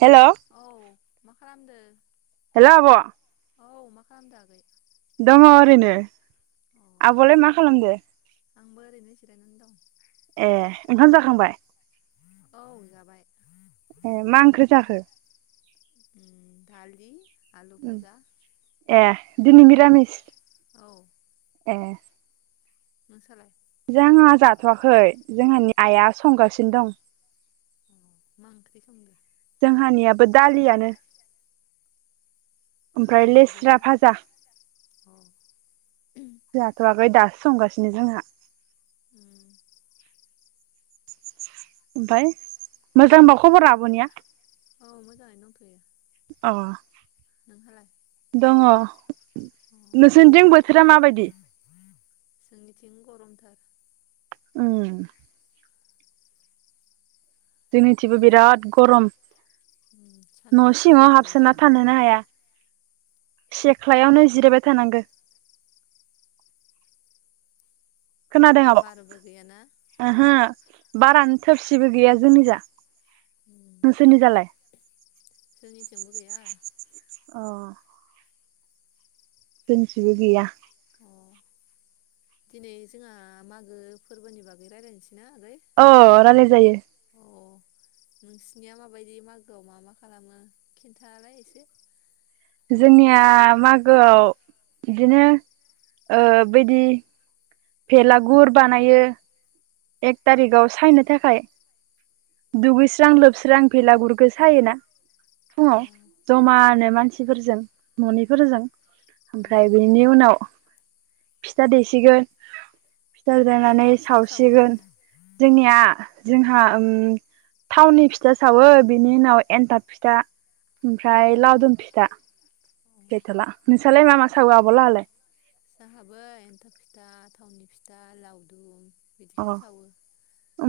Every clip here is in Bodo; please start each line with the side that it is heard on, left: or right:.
right: हेल
left: औ मा खालामदो
right: हेलौ आब
left: औ माखालामदों आगै
right: दङ ओरैनो
left: अ
right: आब आलाय मा खालामदो
left: आंबो ओरैनो जिरायनानै दं
right: ए ओंखाम जाखांबाय
left: ओउ जाबाय
right: ए मा ओंख्रि जाखो
left: दालि आलु
right: उम
left: भाजा
right: ए दिनि मिरामिस
left: ओउ
right: ए
left: नोंसालाय
right: जोंहा जाथवाखै जोंहानि आइया संगासिनो दं
left: अ मा ओंख्रि संदो
right: जोंहानियाबो दालियानो ओमफ्राय
left: भाजा गैया
right: लेस्रा
left: जेबो
right: फाजा
left: अ उम
right: जोहाथवाखै दासो संगासिनो जोंहा
left: [inaudible]
right: ओमफाय मोजांबा खबरा आबनिया
left: ओउ मोजाङैनो दंथयो
right: अ
left: नोंहालाय
right: दङ
left: अ
right: नोंसोरथिं बोथोरा माबायदि
left: थार
right: ओं जोनिथिंबो
left: नोंस
right: बिराद गरम
left: उम सान्दुं
right: न
left: गोसाथार
right: सिङाव
left: दुंदो ना
right: हाबसोना थानोनो हाया। सेख्लायावनो जिरायबाय थानांगो खोनादों आब
left: बारबो गैयाना
right: ओहो। बारानो थोबसिबो गैया जोंनि जा
left: उम
right: नोंसोनिजालाय
left: जोंनिथिंबो गैया।
right: अ जोंनिथिंबो गैया।
left: अ दिनै जोंहा मागो फोरबोनि बागै रायज्लायनोसैना आगै
right: अ रायलाय जायो।
left: अ नोंसिनिया माबायदि मागोआव मा मा खालामो खिन्थालाय एसे
right: जोंनिया मागोआव बिदिनो ओ बैदि फेलागुर बानायो। एक थारिगाव सायनो थाखाय दुगैस्रां लोबस्रां बेलागुरखो सायोना
left: अ
right: फुङाव जमानो मानसिफोरजों ननिफोरजों
left: उम
right: ओमफ्राय बेनि उनाव फिथा देसिगोन। फिथा
left: मा
right: जानानै
left: मा फिथा सावो
right: सावसिगोन जोंनिया जोंहा ओम थावनि फिथा सावो बिनि उनाव एन्थाब फिथा ओमफ्राय लावदुम फिथा
left: अ
right: गैथला नोंसालाय मा मा सावो आबलाहालाय
left: जाहाबो एन्थाब फिथा थावनि फिथा लावदुम बिदिखोनो सावो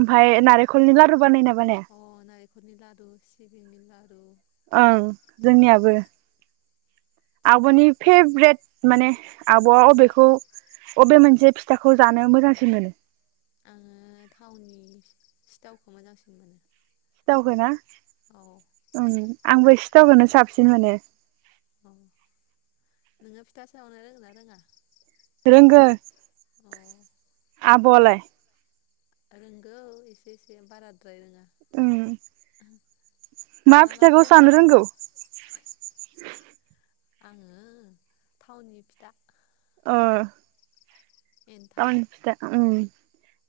right: ओमफाय नारेखलनि लारु बानायोना बानाया
left: अ नारेखलनि लादु सि बिंनि लारु
right: ओं जोंनियाबो आबनि फेब्रेद माने आबआ अबेखौ अबे मोनसे फिथाखौ जानो मोजांसिन मोनो
left: आङो थावनि सिथावखौ मोजांसिन मोनो
right: सिथावखोना
left: औ
right: ओं आंबो सि सिथावखौनो साबसिन मोनो
left: अ नोङो फिथा सावनो रोङोना रोङा
right: रोंगो आबआलाय
left: रोंगौ एसे एसे बारा
right: ओं मा फिथाखौ सावनो रोंगौ
left: आङो थावनि फिथा
right: अ
left: एन्थाब
right: टावनि फिथा ओं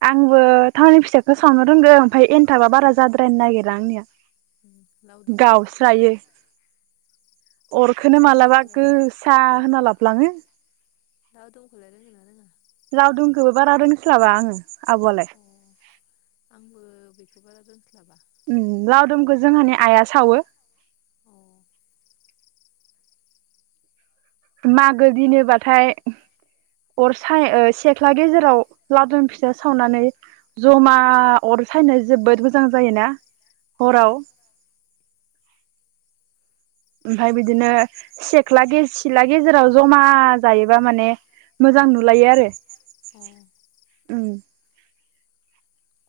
right: आंबो थावनि फिसाखौ सावनो रोंगो ओमफाय एनथाबा बारा जाद्रायनो नागिरा आंनिया
left: उम लावदुमखौलाय
right: गावस्रायो अरखोनो मालाबा
left: लावदुमखौलाय रों
right: गोसा होना लाब लाङो।
left: लावदंखौलाय रोंगोन ना रोङा।
right: लावदुमखौबो बारा रोंस्लाबा आङो। आब'आलाय
left: अ आंबो बे बारा रोंस्लाबा।
right: उम लावदुमखौ जोंहानि आइआ सावो।
left: अ
right: मागो दिनोबाथाय अर साय ओ सेख्ला गेजेराव लावदुम फिथा सावनानै जमा अर सायनो जोबोद मोजां जायोना।
left: उम
right: अराव। ओमफाय बिदिनो सेख्ला गेज सिला गेजेराव जमा जायोबा माने मोजां नुलायो आरो।
left: अ
right: उम।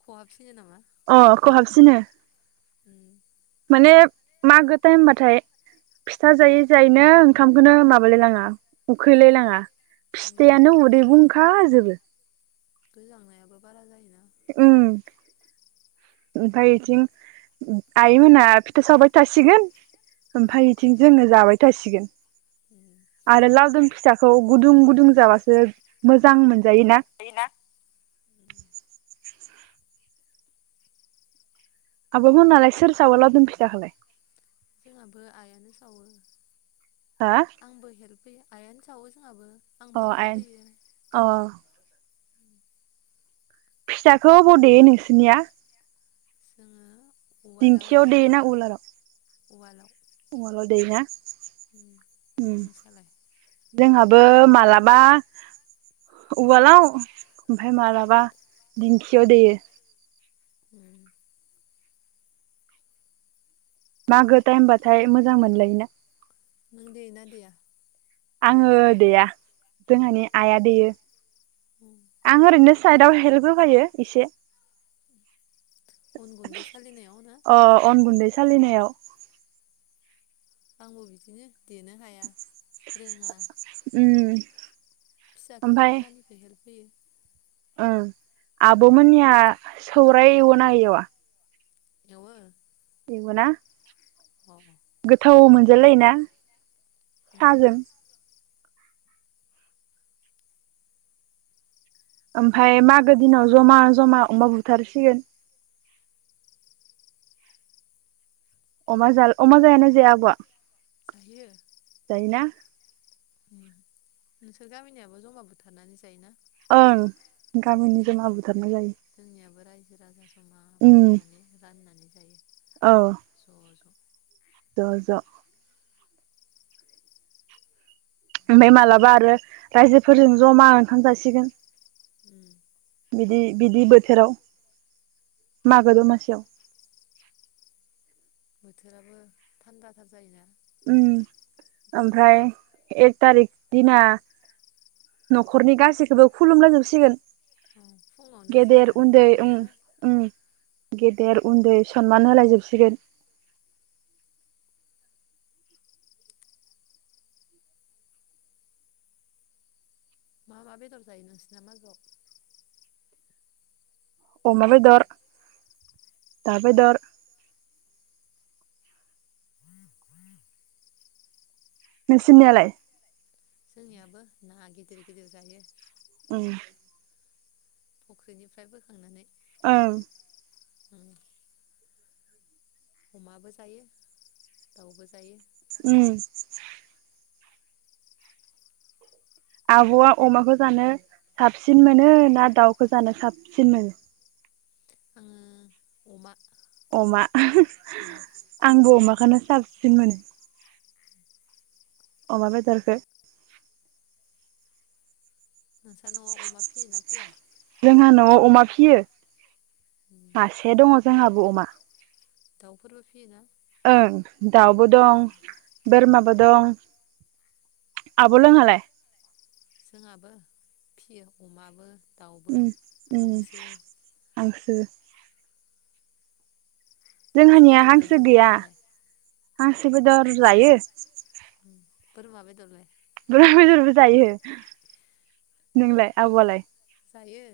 left: खहाबसिनो नामा।
right: अ खहाबसिनो।
left: उम
right: माने मागो ताएमबाथाय फिथा जायै जायैनो ओंखामखौनो माबालाय लाङा उखैलायलाङा।
left: उम
right: फिथायानो उदै बुंखाजोबो।
left: गोजांनायाबो बारा जायोना।
right: उम। ओमफ्राय बिथिं आइ मोना फिथा सावबाय थासिगोन।
left: औ
right: ओमफ्राय इथिं जोङो जाबाय थासिगोन।
left: उम
right: आरो लावदुम फिथा खौ गुदुं गुदुं जाबासो मोजां मोन जायो ना।
left: उम
right: आब' मोनालाय सोर सावो लावदुम फिथाखौलाय?
left: जोंहाबो आइयानो सावो।
right: हा
left: आंबो हेल्प होयो आइयानो सावो जोंहाबो। आंबो
right: अ
left: हेल्प होयो
right: आइयानो अ फिथाखौ ओबाव देयो नोंसिनिया?
left: जोङो उवालाव
right: दिंखियाव दे
left: देयो
right: ना उलाराव?
left: उवालाव
right: ओ देयोना।
left: उम
right: उम
left: नोंसालाय
right: जोंहाबो माला मा उवालाव ओमफ्राय मालाबा दिंखियाव दैयो।
left: उम
right: मागो टाइम बाथाय मोजां मोनलायोना।
left: नों देयो ना देया?
right: आङो देया जोंहानि आइया देयो। आं ओरैनो साइदआव हेल्प होफायो एसे
left: अन गुन्दै सालिनायाव ना?
right: अ अन गुन्दै सालिनायाव।
left: आंबो बिदिनो देनो हाया रोङा।
right: उम
left: फिसा फिला खामानिखौ हेल्प होयो।
right: उम आब'मोननिया सौराय एवो ना एवा?
left: एवो।
right: एवो ना?
left: अ'
right: गोथाव मोनजालायो ना?
left: उम
right: साजों ओमफ्राय मागो दिनाव जमा जमा अमा बुथारसिगोन। अमा जाल अमा जायो ना जाया आब'आ?
left: जायो
right: जायोना?
left: नोंसोर गामिनियाबो जमा बुथारनानै जायोना?
right: ओं गामिनि
left: उम
right: जमा बुथारना जायो।
left: जोंनियाबो रायजो राजा जमा
right: उम
left: बुथारनानै राननानै जायो ज'
right: औ
left: ज'।
right: ज' ज'। ओमफ्राय मालाबा आरो रायजोफोरजों जमा ओंखाम जासिगोन।
left: उम
right: बि-बिदि बोथोराव मागो दमासियाव।
left: बोथोराबो थान्दाथार जायोना।
right: उम ओमफ्राय एक थारिक दिना न'खरनि गासैखौबो खुलुमनां जोबसिगोन।
left: उम फुङावनो सिखारनानै
right: उम
left: दुगैयोना?
right: उम गेदेर उन्दै सनमान होलाय जोबसिगोन।
left: मा मा बेदर जायो नोंसिना मागोयाव?
right: अमा बेदर दाव बेदर। नोंसिनियालाय?
left: जोंनियाबो ना गिदिर गिदिर जायो।
right: उम
left: फुख्रिनिफ्राय बोखांनानै।
right: ओं।
left: उम अमाबो जायो दाउबो जायो।
right: उम आब'आ अमाखौ जानो साबसिन मोनो ना दाउखौ जानो साबसिन मोनो?
left: आङो अमा।
right: अमा आंबो अमाखौनो। साबसिन मोनो। अमा बेदरखौ।
left: नोंस्रा नआव अमा फियोना फिया?
right: जोंहा न'आव अमा फियो। मासे दङ। जोंहाबो अमा
left: दाउफोरबो फियोना?
right: ओं दाउबो दं बोरमाबो दं। आबलाहालाय?
left: जोंहाबो फियो अमाबो। दाउबो
right: उम उम
left: हांसो
right: आंसो।
left: हांसो
right: जोंहानिया
left: बेदर जायोना
right: हांसो
left: जाया
right: गैया
left: नोंलाय
right: हां [unintelligible]
left: [inaudible] बोरमा बेदरलाय?
right: बोरमा बेदरबो जायो नोंलाय आबआलाय?
left: जायो।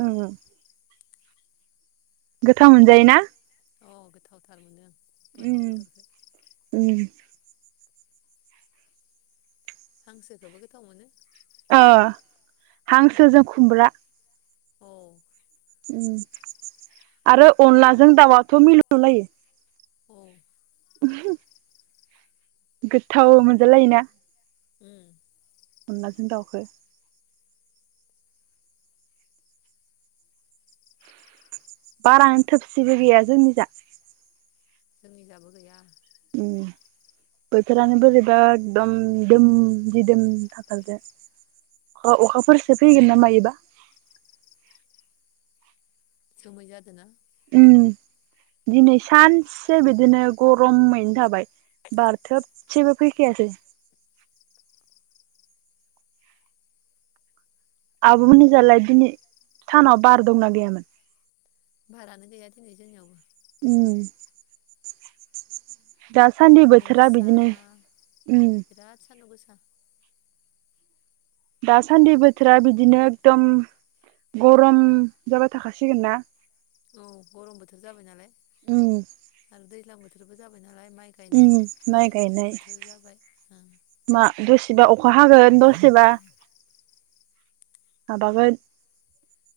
right: उम गोथाव मोनजायो ना?
left: अ गोथावथार मोनो। बोरमा
right: उम
left: बेदरखौ।
right: उम
left: हांसोखौबो गोथाव मोनो।
right: ओ हांसो जों खुमब्रा।
left: औ।
right: उम आरो अनलाजों दाउआथ मिलौलायो।
left: औ।
right: [unintelligible] गोथथाव मोनजालायोना?
left: उम।
right: अनलाजों दाउखौ। बारानो थोबसिबो गैया जोंनि जा
left: जोंनि जाबो गैया।
right: उम बोथोरानो बोरैबा एकदम दोम दिदोम थाथारदो अखा अखाफोरसो फैगोन ना मायोबा।
left: जोमै जादोंना?
right: उम दिनै सानसे बिदिनो गरमैनो थाबाय बार थोबसेबो फैखायासै। आबमोननिजालाय दिनै सानाव बार दंना गैयामोन?
left: बारानो गैया दिनै जोंनियावबो।
right: उम। दासान्दि
left: सान्दुं
right: बोथोरा
left: गोसा
right: बिदिनो उम।
left: बिराद सान्दुं गोसा
right: दासान्दि बोथोरा बिदिनो एकदम गरम जाबाय थाखासिगोन ना?
left: औ गरम बोथोर जाबाय नालाय।
right: उम
left: आरो दैलांबो थोरबो जाबायना। लाय माइ
right: उम
left: गायनाय
right: माइ
left: फुनाय
right: गायनाय
left: बोथोर जाबाय
right: मा दसेबा अखा हागोन दसेबा माबागोन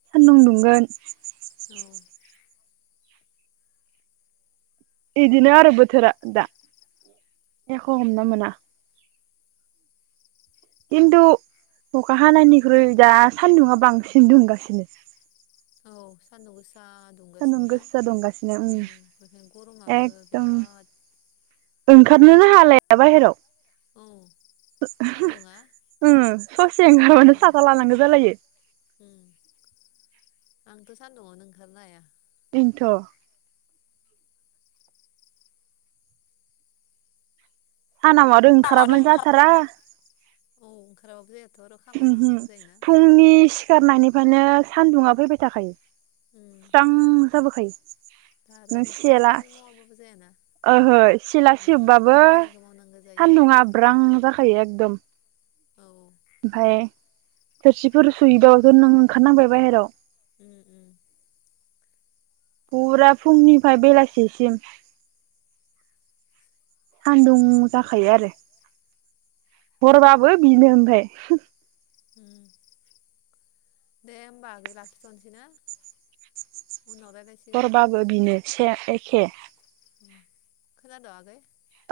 right: सान्दुं दुंगोन।
left: औ
right: इदिनो आरो बोथोरा दा एख हमना मोना। खिन्थु अखा हानायनिख्रुइ दा सानदुङा बांसिन दुंगासिनो।
left: औ सान्दुं गोसा। सा
right: सान्दुं
left: दुंगासिनो ना
right: गोसा दुंगासिनो
left: उम बेखायनो गरमाबो
right: एकदम
left: बिराद
right: ओंखारनोनो हालाया बाहेराव
left: औ सान्दुङा
right: ओ ससे ओंखारबानो
left: उम
right: साथा लानांगौ जालायो।
left: उम आंथ' सान्दुङावनो ओंखारनो हाया।
right: इनथ' सानाव आरो ओंखाराबानो जाथारा।
left: औ ओंखाराबाबो जायाथ' आरो खामानि
right: उमहो
left: मावनांगौ जायोना
right: फुंनि सिखारनायनि फ्रायनो सान्दुङा फैबाय थाखायो।
left: उम
right: स्रां जाबोखायो।
left: दा आरो
right: नों
left: न'खरनि
right: सेला
left: खामानि मावाबाबो जायाना
right: ओहो सिला
left: उम
right: सिबबाबो
left: खामानिखौ मावनांगौ जायो
right: सान्दुंङा ब्रां जाखायो। दोम
left: औ
right: ओमफाय थोरसिफोर सुहैदावथ नों ओंखारनांबाय बाहेराव।
left: उम उम।
right: फुरा फुंनिफ्राय बेलासिसिम सान्दुं जाखायो आरो। हरबाबो बिनो ओमफाय
left: दे होमबा आगै लाखिथ'नोसै ना? उनाव रायलायसिगोन
right: हरबाबो बिनो से एख खे
left: खोनाद' आगै?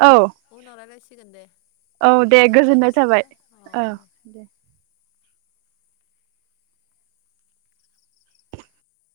right: औ
left: उनाव रायलायसि सिगोनदे
right: औ दे गोजोननाय थाबाय औ दे।